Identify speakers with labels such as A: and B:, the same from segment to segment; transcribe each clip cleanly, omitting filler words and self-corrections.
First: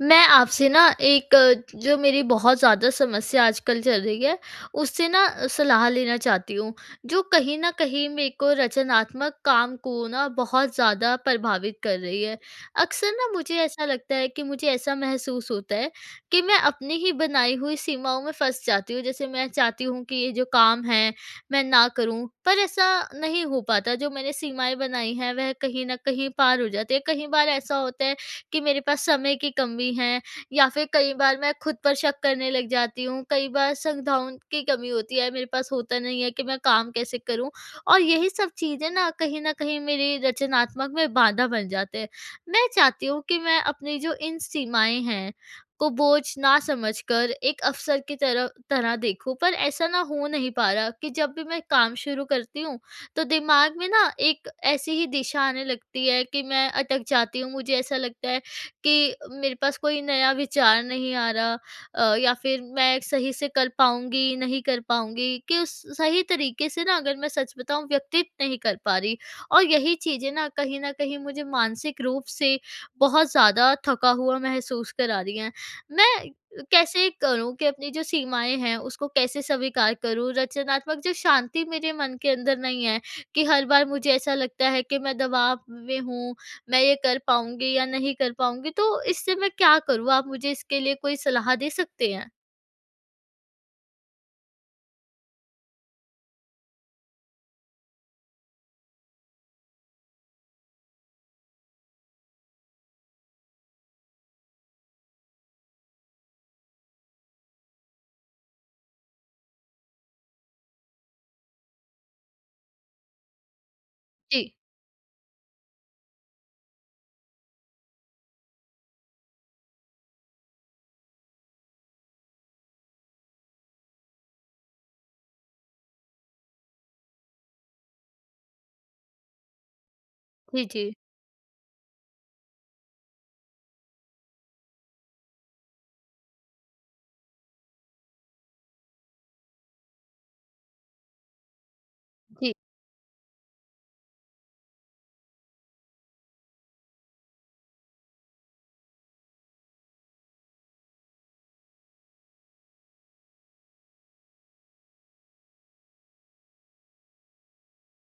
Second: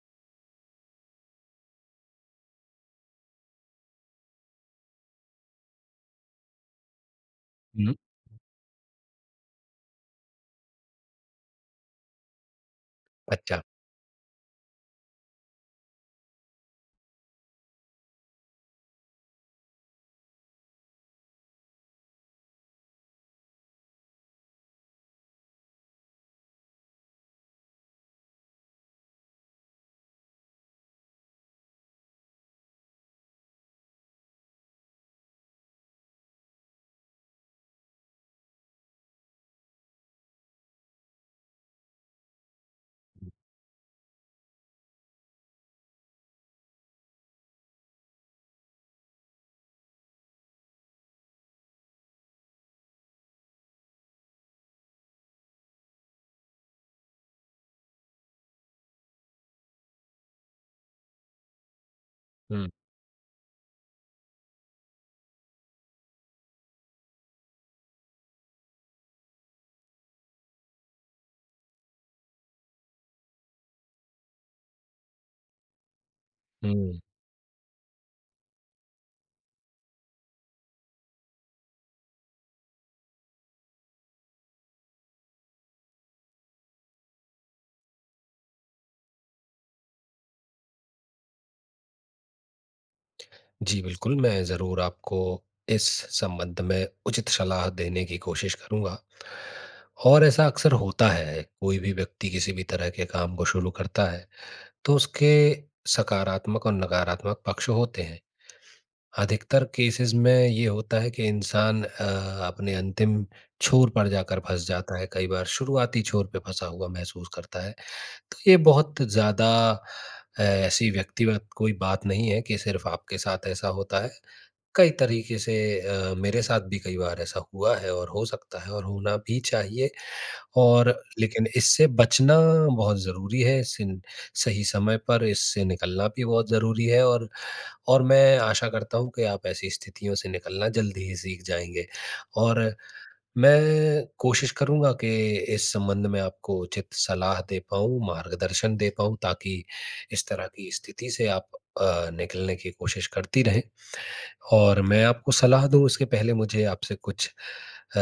A: मैं आपसे ना जो मेरी बहुत ज़्यादा समस्या आजकल चल रही है, उससे ना सलाह लेना चाहती हूँ। जो कहीं न
B: हुँ।
A: कहीं मेरे को रचनात्मक काम को ना बहुत ज़्यादा प्रभावित कर रही है। अक्सर ना मुझे
B: अच्छा।
A: ऐसा लगता है कि मुझे ऐसा महसूस होता है कि मैं अपनी ही बनाई हुई सीमाओं में फँस जाती हूँ। जैसे मैं चाहती हूँ कि ये जो काम है, मैं ना करूँ, पर ऐसा नहीं हो पाता। जो मैंने सीमाएँ बनाई हैं, वह कहीं न कहीं पार हो जाती है। कई बार ऐसा होता है कि मेरे पास समय की कमी है, या फिर कई बार मैं खुद पर शक करने लग जाती हूँ। कई बार संधाओं की कमी होती है, मेरे पास होता नहीं है कि मैं काम कैसे करूँ? और यही सब चीज़ें ना कहीं न कहीं मेरी रचनात्मक में बाधा बन जाते हैं। मैं चाहती हूँ कि मैं अपनी जो इन सीमाएँ हैं, को बोझ ना समझकर एक अवसर की तरह तरह देखूँ, पर ऐसा ना हो नहीं पा रहा कि जब भी मैं काम शुरू करती हूँ, तो दिमाग में ना एक ऐसी ही दिशा आने लगती है कि मैं अटक जाती हूँ। मुझे ऐसा लगता है कि मेरे पास कोई नया विचार नहीं आ रहा, या फिर
B: हुँ,
A: मैं सही से कर पाऊँगी, नहीं कर पाऊँगी, कि उस सही तरीके से ना अगर मैं सच बताऊँ, व्यक्तित नहीं कर पा रही। और यही चीज़ें ना कहीं न कहीं मुझे मानसिक रूप से बहुत ज़्यादा थका हुआ महसूस करा रही हैं। मैं
B: हुँ।
A: कैसे करूँ कि अपनी जो सीमाएँ हैं, उसको कैसे स्वीकार करूँ? रचनात्मक जो शांति मेरे मन के अंदर नहीं है, कि हर बार मुझे ऐसा लगता है कि मैं दबाव में हूँ, मैं ये कर पाऊँगी या नहीं कर पाऊँगी, तो इससे मैं क्या करूँ? आप मुझे इसके लिए कोई सलाह दे सकते हैं?
B: जी, बिल्कुल, मैं ज़रूर आपको इस संबंध में उचित सलाह देने की कोशिश करूँगा। और ऐसा अक्सर होता है, कोई भी व्यक्ति किसी भी तरह के काम को शुरू करता है, तो उसके सकारात्मक और नकारात्मक पक्ष होते हैं। अधिकतर केसेज़ में ये होता है कि इंसान अपने अंतिम छोर पर जाकर
A: जी।
B: फँस जाता है, कई बार शुरुआती छोर पे फँसा हुआ महसूस करता है। तो ये बहुत ज़्यादा ऐसी व्यक्तिगत कोई बात नहीं है कि सिर्फ आपके साथ ऐसा होता है। कई तरीके से मेरे साथ भी कई बार ऐसा हुआ है और हो सकता है और होना भी चाहिए।
A: जी,
B: और
A: जी।
B: लेकिन इससे बचना बहुत ज़रूरी है, इससे सही समय पर इससे निकलना भी बहुत ज़रूरी है। और मैं आशा करता हूँ कि आप ऐसी स्थितियों से निकलना जल्दी ही सीख जाएँगे।
A: जी,
B: और मैं कोशिश करूँगा कि इस संबंध में आपको उचित सलाह दे पाऊँ, मार्गदर्शन दे पाऊँ, ताकि इस तरह की स्थिति से आप निकलने की कोशिश करती रहें। और मैं आपको सलाह दूँ उसके पहले मुझे आपसे कुछ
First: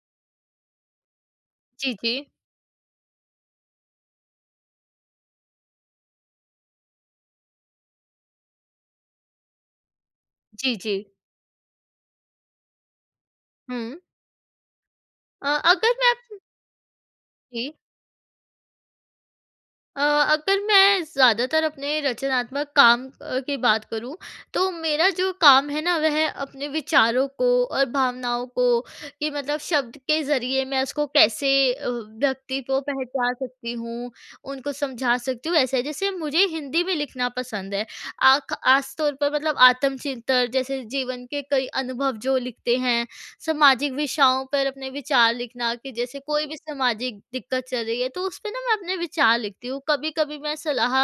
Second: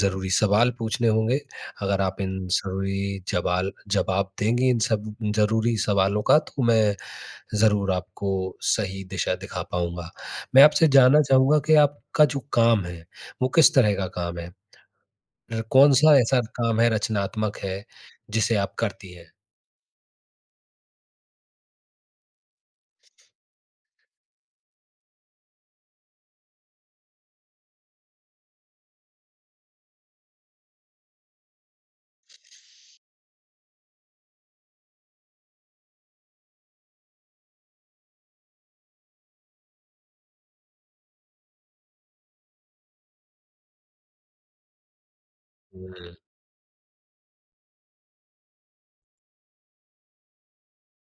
B: ज़रूरी सवाल पूछने होंगे।
A: जी,
B: अगर
A: जी।
B: आप इन ज़रूरी जवाल जवाब देंगी इन सब ज़रूरी सवालों का, तो मैं ज़रूर आपको सही दिशा दिखा पाऊँगा। मैं
A: जी,
B: आपसे
A: जी।
B: जानना चाहूँगा कि आपका जो काम है, वो किस तरह
A: हुँ।
B: का काम है?
A: अ, अगर मैं
B: कौन-सा
A: आप
B: ऐसा काम है, रचनात्मक
A: जी।
B: है, जिसे आप करती हैं?
A: अगर मैं ज़्यादातर अपने रचनात्मक काम की बात करूँ, तो मेरा जो काम है ना वह अपने विचारों को और भावनाओं को, कि मतलब शब्द के ज़रिए मैं उसको कैसे व्यक्ति को पहचान सकती हूँ, उनको समझा सकती हूँ ऐसे। जैसे मुझे हिंदी में लिखना पसंद है। आख ख़ास तौर पर मतलब आत्मचिंतन, जैसे जीवन के कई अनुभव जो लिखते हैं, सामाजिक विषयों पर अपने विचार लिखना,
B: हुँ,
A: कि
B: हुँ,
A: जैसे कोई भी सामाजिक दिक्कत चल रही है, तो उस पे ना मैं अपने विचार लिखती हूँ। कभी कभी मैं सलाह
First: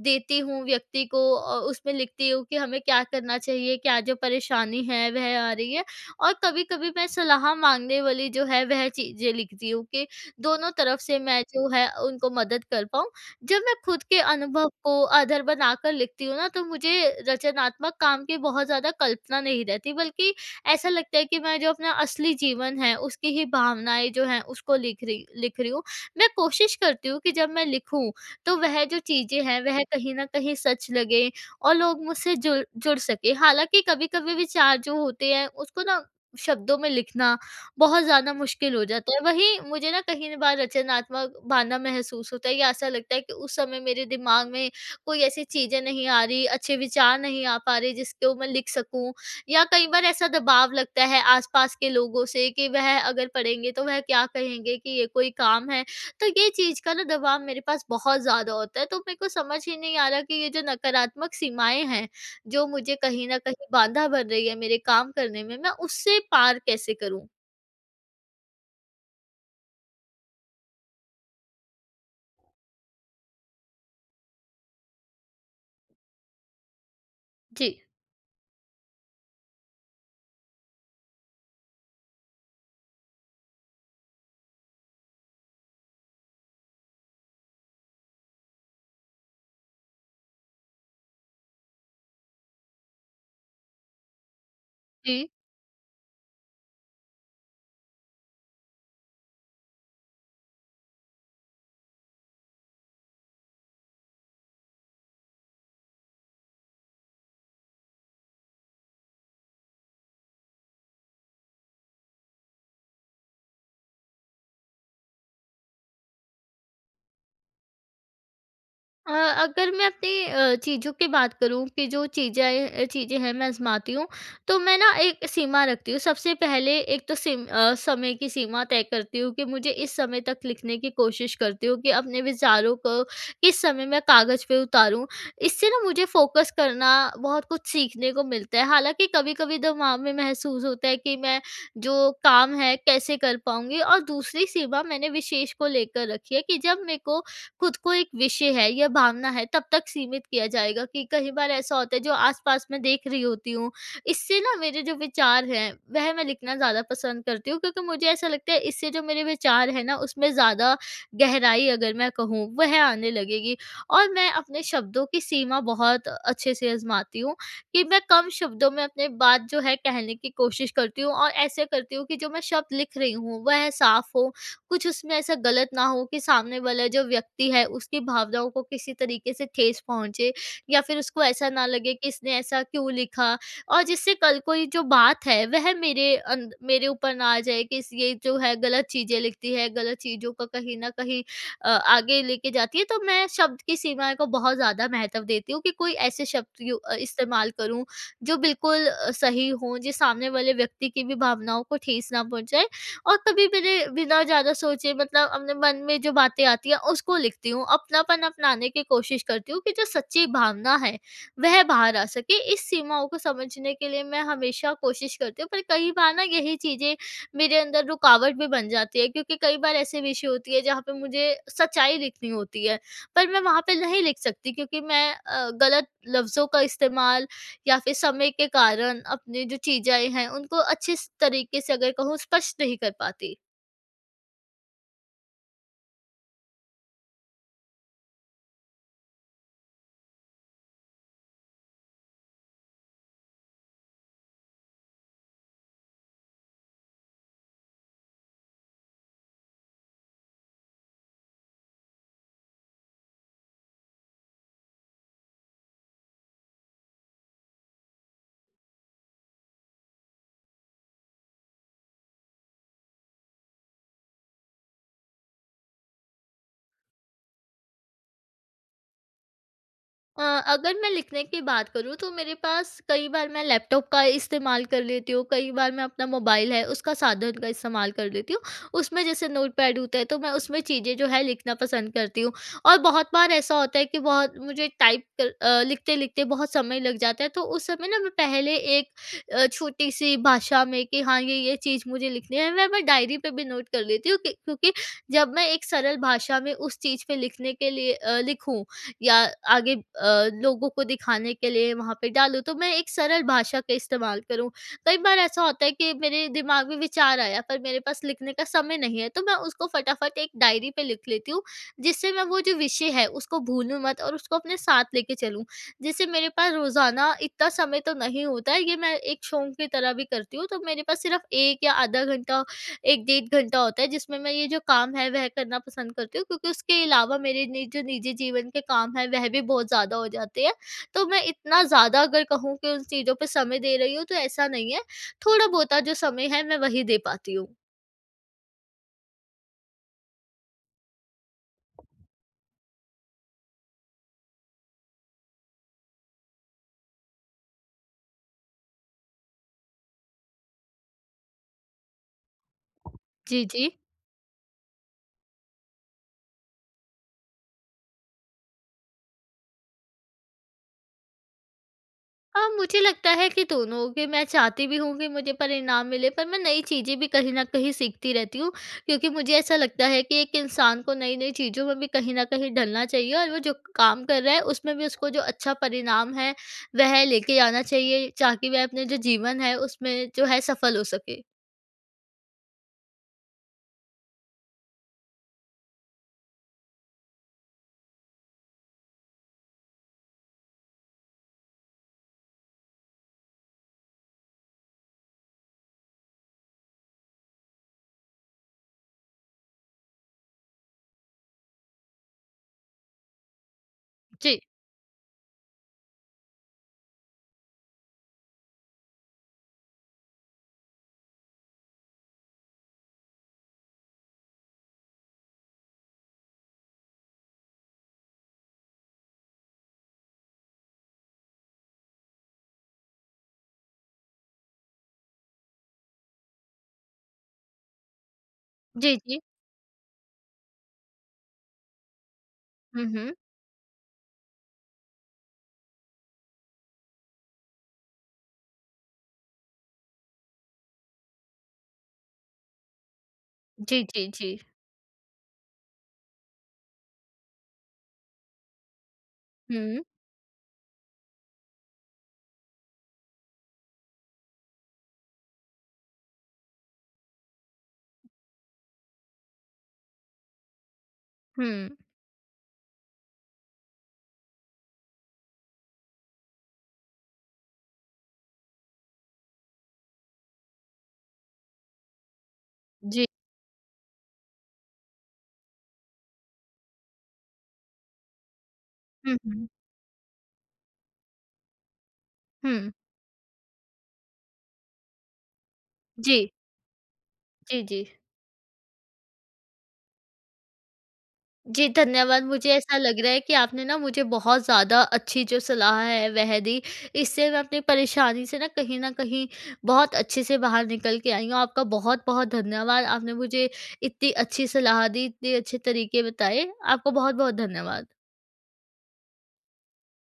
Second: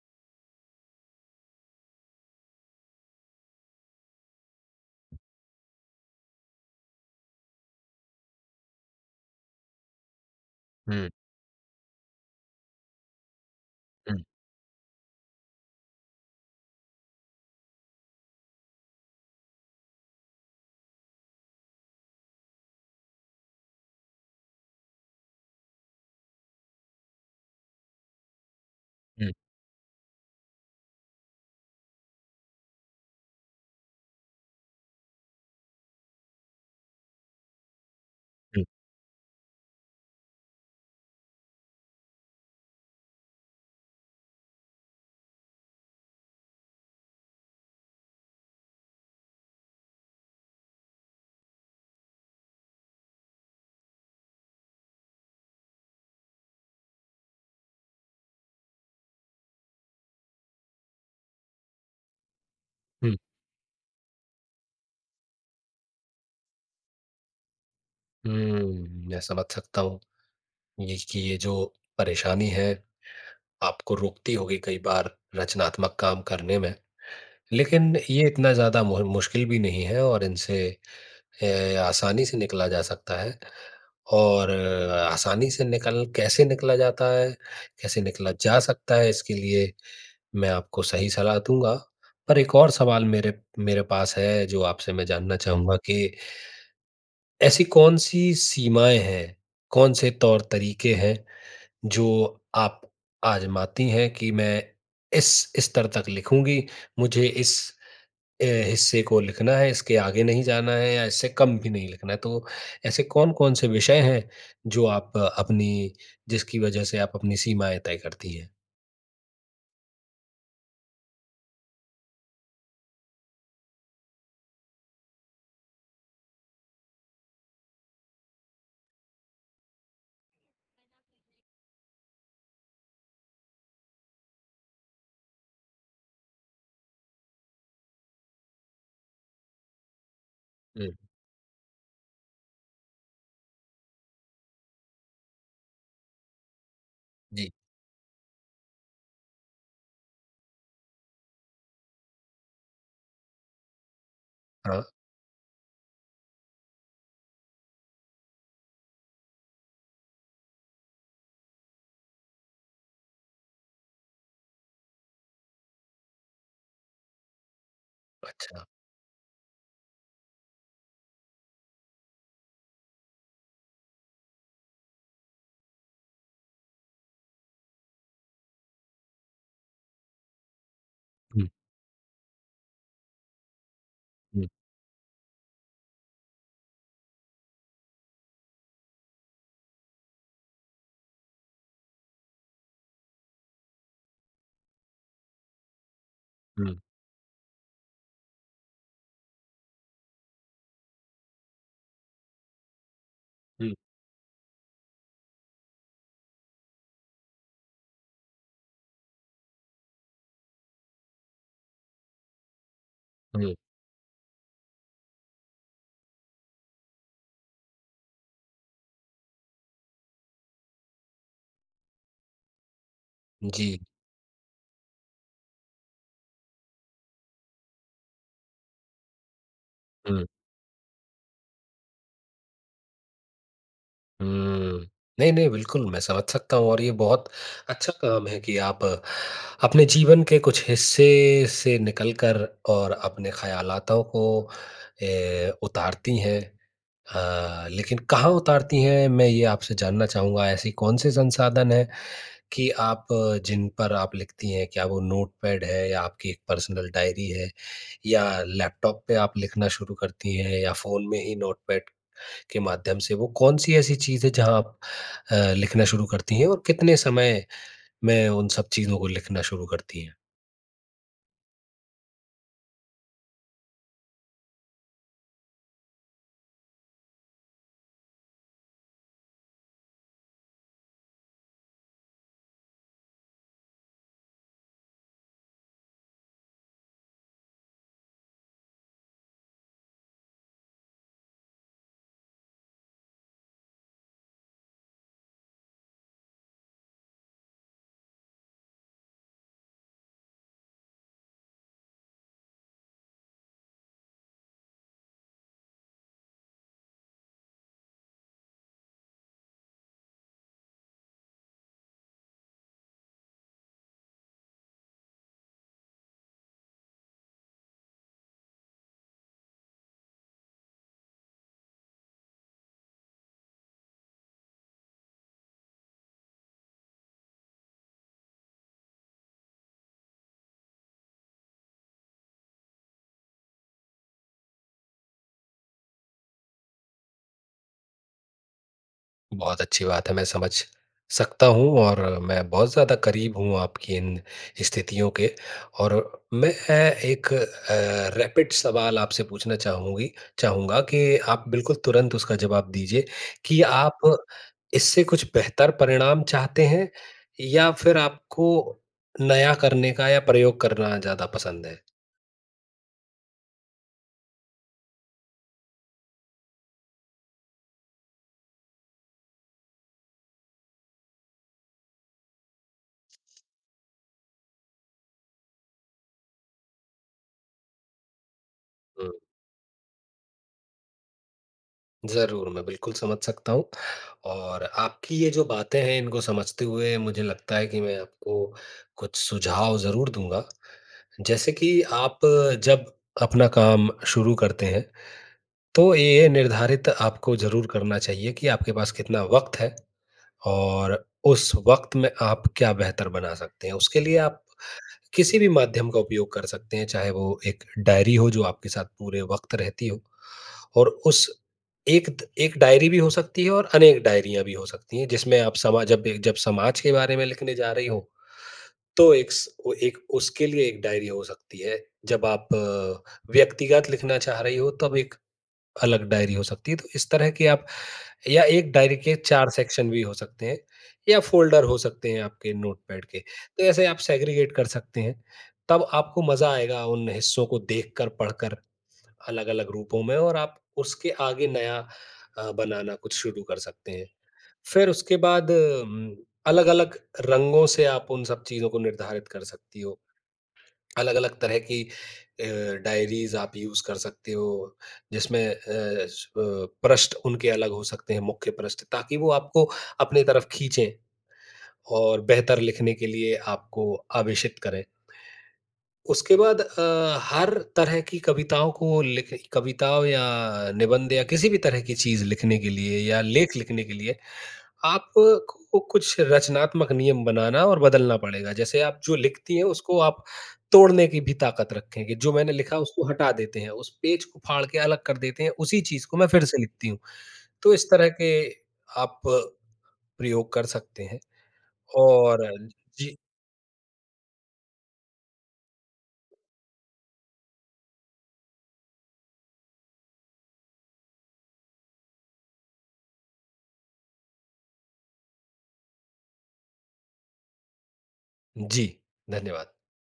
A: देती हूँ व्यक्ति को, और उसमें लिखती हूँ कि हमें क्या करना चाहिए, क्या जो परेशानी है वह आ रही है। और कभी कभी मैं सलाह मांगने वाली जो है, वह चीजें लिखती हूँ, कि दोनों तरफ
B: हुँ,
A: से मैं जो है उनको मदद कर पाऊँ। जब मैं खुद के अनुभव को आधार बनाकर लिखती हूँ ना, तो मुझे रचनात्मक काम की बहुत ज्यादा कल्पना नहीं रहती, बल्कि ऐसा लगता है कि मैं जो अपना असली जीवन है, उसकी ही भावनाएँ जो हैं उसको लिख रही हूँ। मैं कोशिश करती हूँ कि जब मैं लिखूँ, तो वह जो
B: हुँ,
A: चीज़ें हैं वह कहीं न कहीं सच लगे, और लोग मुझसे जुड़ जुड़ सकें। हालाँकि कभी-कभी विचार जो होते हैं उसको ना शब्दों में लिखना बहुत ज़्यादा
B: हुँ,
A: मुश्किल हो जाता है। वहीं मुझे ना कहीं न बार रचनात्मक बाँधा महसूस होता है, या ऐसा लगता है कि उस समय मेरे दिमाग में कोई ऐसी चीज़ें नहीं आ रही, अच्छे विचार नहीं आ पा रहे जिसको मैं लिख सकूँ। या कई बार ऐसा दबाव लगता है आसपास के लोगों से, कि वह अगर पढ़ेंगे तो वह क्या कहेंगे, कि ये कोई काम है। तो ये चीज़ का ना दबाव मेरे पास बहुत ज़्यादा होता है, तो मेरे को समझ ही नहीं आ रहा, कि ये जो नकारात्मक सीमाएँ हैं, जो मुझे
B: हुँ,
A: कहीं न कहीं बाधा बन रही है मेरे काम करने में, मैं उससे पार कैसे करूँ?
B: हुँ। मैं समझ सकता हूँ, ये कि ये जो परेशानी है, आपको रोकती होगी कई बार रचनात्मक काम करने में।
A: जी।
B: लेकिन ये इतना ज़्यादा मु मुश्किल भी नहीं है, और इनसे अ, आसानी से निकला जा सकता है। और आसानी से निकल कैसे निकला जाता है, कैसे निकला जा सकता है, इसके लिए मैं आपको सही सलाह दूँगा। पर एक और सवाल मेरे मेरे पास है, जो आपसे मैं
A: जी।
B: जानना चाहूँगा, कि ऐसी कौन-सी सीमाएँ हैं, कौन-से तौर-तरीके हैं जो आप आज़माती हैं, कि मैं इस स्तर तक लिखूँगी, मुझे इस हिस्से को लिखना है, इसके आगे नहीं जाना है या इससे कम भी नहीं लिखना है। तो ऐसे कौन-कौन से विषय हैं जो आप अपनी जिसकी वजह से आप अपनी सीमाएँ तय करती हैं?
A: अ, अगर मैं अपनी चीज़ों की बात करूँ, कि जो चीज़ें हैं मैं आज़माती हूँ, तो मैं ना एक सीमा रखती हूँ। सबसे पहले एक तो समय की सीमा तय करती हूँ, कि मुझे इस समय तक लिखने की कोशिश करती हूँ, कि अपने विचारों को किस समय मैं कागज़ पे उतारूँ। इससे ना मुझे फ़ोकस करना, बहुत कुछ सीखने को मिलता है। हालाँकि कभी-कभी दिमाग में महसूस होता
B: हुँ,
A: है कि मैं जो काम है कैसे कर पाऊँगी, और दूसरी सीमा मैंने विशेष को लेकर रखी है, कि जब मेरे को
B: जी।
A: खुद को एक विषय है या भावना है, तब तक सीमित किया जाएगा, कि कई बार ऐसा होता है जो आसपास में देख रही होती हूँ, इससे ना मेरे
B: हाँ,
A: जो विचार हैं वह मैं लिखना ज़्यादा पसंद करती हूँ, क्योंकि मुझे ऐसा लगता है इससे जो मेरे विचार है ना, उसमें ज़्यादा गहराई अगर मैं कहूँ वह आने लगेगी। और मैं अपने शब्दों की सीमा बहुत अच्छे से आजमाती हूँ, कि मैं कम
B: अच्छा।
A: शब्दों में अपने बात जो है कहने की कोशिश करती हूँ, और ऐसे करती हूँ कि जो मैं शब्द लिख रही हूँ वह साफ हो, कुछ उसमें ऐसा गलत ना हो कि सामने वाला जो व्यक्ति है उसकी भावनाओं को किसी तरीके से ठेस पहुंचे, या फिर उसको ऐसा
B: हुँ,
A: ना लगे कि इसने ऐसा क्यों लिखा। और जिससे कल
B: हुँ,
A: कोई जो बात है वह मेरे मेरे ऊपर ना आ जाए कि ये जो है गलत चीजें लिखती है, गलत चीजों का कहीं ना कहीं आगे लेके जाती है। तो मैं शब्द की सीमा को बहुत ज्यादा महत्व देती हूँ, कि कोई ऐसे शब्द
B: हुँ।
A: इस्तेमाल करूँ जो बिल्कुल सही हो, जो सामने वाले व्यक्ति की भी भावनाओं को ठेस ना पहुंचाए। और कभी
B: हुँ,
A: मेरे बिना ज़्यादा सोचे, मतलब अपने मन में जो बातें आती हैं उसको लिखती हूँ। अपनापन अपनाने की कोशिश करती हूँ कि जो सच्ची भावना है, वह बाहर आ सके। इस सीमाओं को
B: हुँ।
A: समझने के लिए मैं हमेशा कोशिश करती हूँ, पर कई बार ना यही चीज़ें मेरे अंदर रुकावट भी बन जाती है, क्योंकि कई बार ऐसे विषय होती है, जहाँ पे मुझे सच्चाई लिखनी होती है, पर मैं वहाँ
B: जी।
A: पे नहीं लिख सकती, क्योंकि मैं गलत लफ्ज़ों का इस्तेमाल, या फिर समय के कारण अपनी जो चीज़ें
B: हुँ,
A: हैं उनको अच्छे स तरीके से अगर कहूँ स्पष्ट नहीं कर पाती।
B: हुँ। नहीं, नहीं, बिल्कुल मैं समझ सकता हूँ, और ये बहुत अच्छा काम है कि आप अपने जीवन के कुछ हिस्से से निकल कर और अपने ख़यालातों को उतारती हैं। लेकिन कहाँ उतारती हैं, मैं ये आपसे जानना चाहूँगा। ऐसी कौन-से संसाधन हैं कि आप जिन पर आप लिखती हैं? क्या वो नोटपैड है, या आपकी एक पर्सनल डायरी है, या लैपटॉप पे आप लिखना शुरू करती हैं, या फ़ोन में ही नोटपैड के माध्यम से? वो कौन-सी ऐसी चीज़ है जहाँ आप लिखना शुरू करती हैं, और कितने समय में उन सब चीज़ों को लिखना शुरू करती हैं?
A: अ, अगर मैं लिखने की बात करूँ तो मेरे पास कई बार मैं लैपटॉप का इस्तेमाल कर लेती हूँ, कई बार मैं अपना मोबाइल है उसका साधन का इस्तेमाल कर लेती हूँ। उसमें जैसे नोटपैड होता है, तो मैं उसमें चीज़ें जो है लिखना पसंद करती हूँ। और बहुत बार ऐसा होता है कि बहुत मुझे टाइप कर लिखते-लिखते बहुत समय लग जाता है, तो उस समय ना मैं पहले एक छोटी-सी भाषा में, कि हाँ, ये चीज़ मुझे लिखनी है, मैं डायरी पे भी नोट कर लेती हूँ, कि क्योंकि जब मैं एक सरल भाषा में उस चीज़ पे लिखने के लिए लिखूँ, या आगे लोगों को दिखाने के लिए वहाँ पे डालूँ, तो मैं एक सरल भाषा का इस्तेमाल करूँ। कई बार ऐसा होता है कि मेरे दिमाग में विचार आया, पर मेरे पास लिखने का समय नहीं है, तो मैं उसको फटाफट एक डायरी पे लिख लेती हूँ, जिससे मैं वो जो विषय है उसको भूलूँ मत, और उसको अपने साथ लेके चलूँ। जिससे मेरे पास रोज़ाना इतना समय तो नहीं होता है, ये मैं एक शौक की तरह भी करती हूँ, तो मेरे पास सिर्फ़ 1 या आधा घंटा, 1 डेढ़ घंटा होता है, जिसमें मैं ये जो काम है वह करना पसंद करती हूँ, क्योंकि उसके अलावा मेरे नि जो निजी जीवन के काम हैं वह भी बहुत ज़्यादा हो जाते हैं। तो मैं इतना ज़्यादा अगर कहूँ कि उन चीज़ों पे समय दे रही हूँ तो ऐसा नहीं है, थोड़ा-बहुता जो समय है मैं वही दे पाती हूँ।
B: बहुत अच्छी बात है, मैं समझ सकता हूँ, और मैं बहुत ज़्यादा करीब हूँ आपकी इन स्थितियों के। और मैं एक रैपिड सवाल आपसे पूछना चाहूँगी चाहूँगा, कि आप बिल्कुल तुरंत उसका जवाब दीजिए,
A: जी,
B: कि
A: जी।
B: आप इससे कुछ बेहतर परिणाम चाहते हैं, या फिर आपको नया करने का या प्रयोग करना ज़्यादा पसंद है?
A: मुझे लगता है कि दोनों, कि मैं चाहती भी हूँ कि मुझे परिणाम मिले, पर मैं नई चीज़ें भी कहीं न कहीं सीखती रहती हूँ, क्योंकि मुझे ऐसा लगता है कि एक इंसान को नई-नई चीज़ों में भी कहीं न कहीं ढलना चाहिए, और वो जो काम कर रहा है उसमें भी उसको जो अच्छा परिणाम है वह लेके आना चाहिए, ताकि वह अपने जो जीवन है उसमें जो है सफल हो सके।
B: ज़रूर, मैं बिल्कुल समझ सकता हूँ, और आपकी ये जो बातें हैं, इनको समझते हुए मुझे लगता है कि मैं आपको कुछ सुझाव ज़रूर दूँगा। जैसे कि आप जब अपना काम शुरू करते हैं, तो ये निर्धारित आपको ज़रूर करना चाहिए कि आपके पास कितना वक़्त है, और उस वक़्त में आप क्या बेहतर बना सकते हैं। उसके लिए
A: जी।
B: आप किसी भी माध्यम का उपयोग कर सकते हैं, चाहे वो एक डायरी हो जो आपके साथ पूरे वक़्त रहती हो। और उस एक डायरी भी हो सकती है, और अनेक डायरियाँ भी हो सकती हैं, जिसमें आप समा जब जब समाज के बारे में लिखने जा रही हों, तो एक स वो एक उसके लिए एक डायरी हो सकती है। जब आप व्यक्तिगत लिखना चाह रही हो, तब एक अलग डायरी हो सकती है। तो इस तरह की आप या एक
A: जी,
B: डायरी के
A: जी।
B: 4 सेक्शन भी हो सकते हैं, या फ़ोल्डर हो सकते हैं आपके
A: हुँ,
B: नोटपैड
A: हुँ।
B: के। तो ऐसे आप सेग्रीगेट कर सकते हैं। तब आपको मज़ा आएगा उन हिस्सों को देखकर, पढ़कर, अलग-अलग रूपों में, और आप उसके आगे नया बनाना कुछ शुरू कर
A: जी,
B: सकते हैं।
A: जी, जी।
B: फिर उसके बाद अलग-अलग रंगों से आप उन सब चीज़ों को निर्धारित कर सकती
A: हुँ,
B: हो। अलग-अलग तरह की अ, डायरीज़ आप यूज़ कर सकते हो, जिसमें स अ, पृष्ठ उनके अलग हो सकते हैं, मुख्य पृष्ठ, ताकि वो आपको अपनी तरफ खींचें,
A: हुँ।
B: और बेहतर लिखने के लिए आपको आवेशित करें। उसके बाद हर तरह की कविताओं को लिख कविताओं या निबंध या किसी भी तरह की चीज़ लिखने के लिए,
A: जी।
B: या लेख लिखने के लिए आपको कुछ रचनात्मक नियम बनाना और बदलना पड़ेगा। जैसे आप जो
A: हुँ, हुँ।
B: लिखती हैं, उसको आप तोड़ने की भी ताकत रखें, कि जो मैंने
A: हुँ।
B: लिखा उसको हटा देते हैं, उस पेज को फाड़ के अलग कर देते हैं, उसी चीज़ को मैं
A: जी।
B: फिर से लिखती हूँ।
A: जी,
B: तो
A: जी।
B: इस तरह के आप प्रयोग कर सकते हैं।
A: जी, धन्यवाद।
B: और
A: मुझे ऐसा लग रहा
B: जी,
A: है कि आपने ना मुझे बहुत ज़्यादा अच्छी जो सलाह है वह दी। इससे मैं अपनी परेशानी से ना कहीं न कहीं बहुत अच्छे से बाहर निकल के आई हूँ। आपका बहुत-बहुत धन्यवाद। आपने मुझे इतनी अच्छी सलाह दी, इतने अच्छे तरीके बताए। आपको बहुत-बहुत धन्यवाद।
B: जी, धन्यवाद।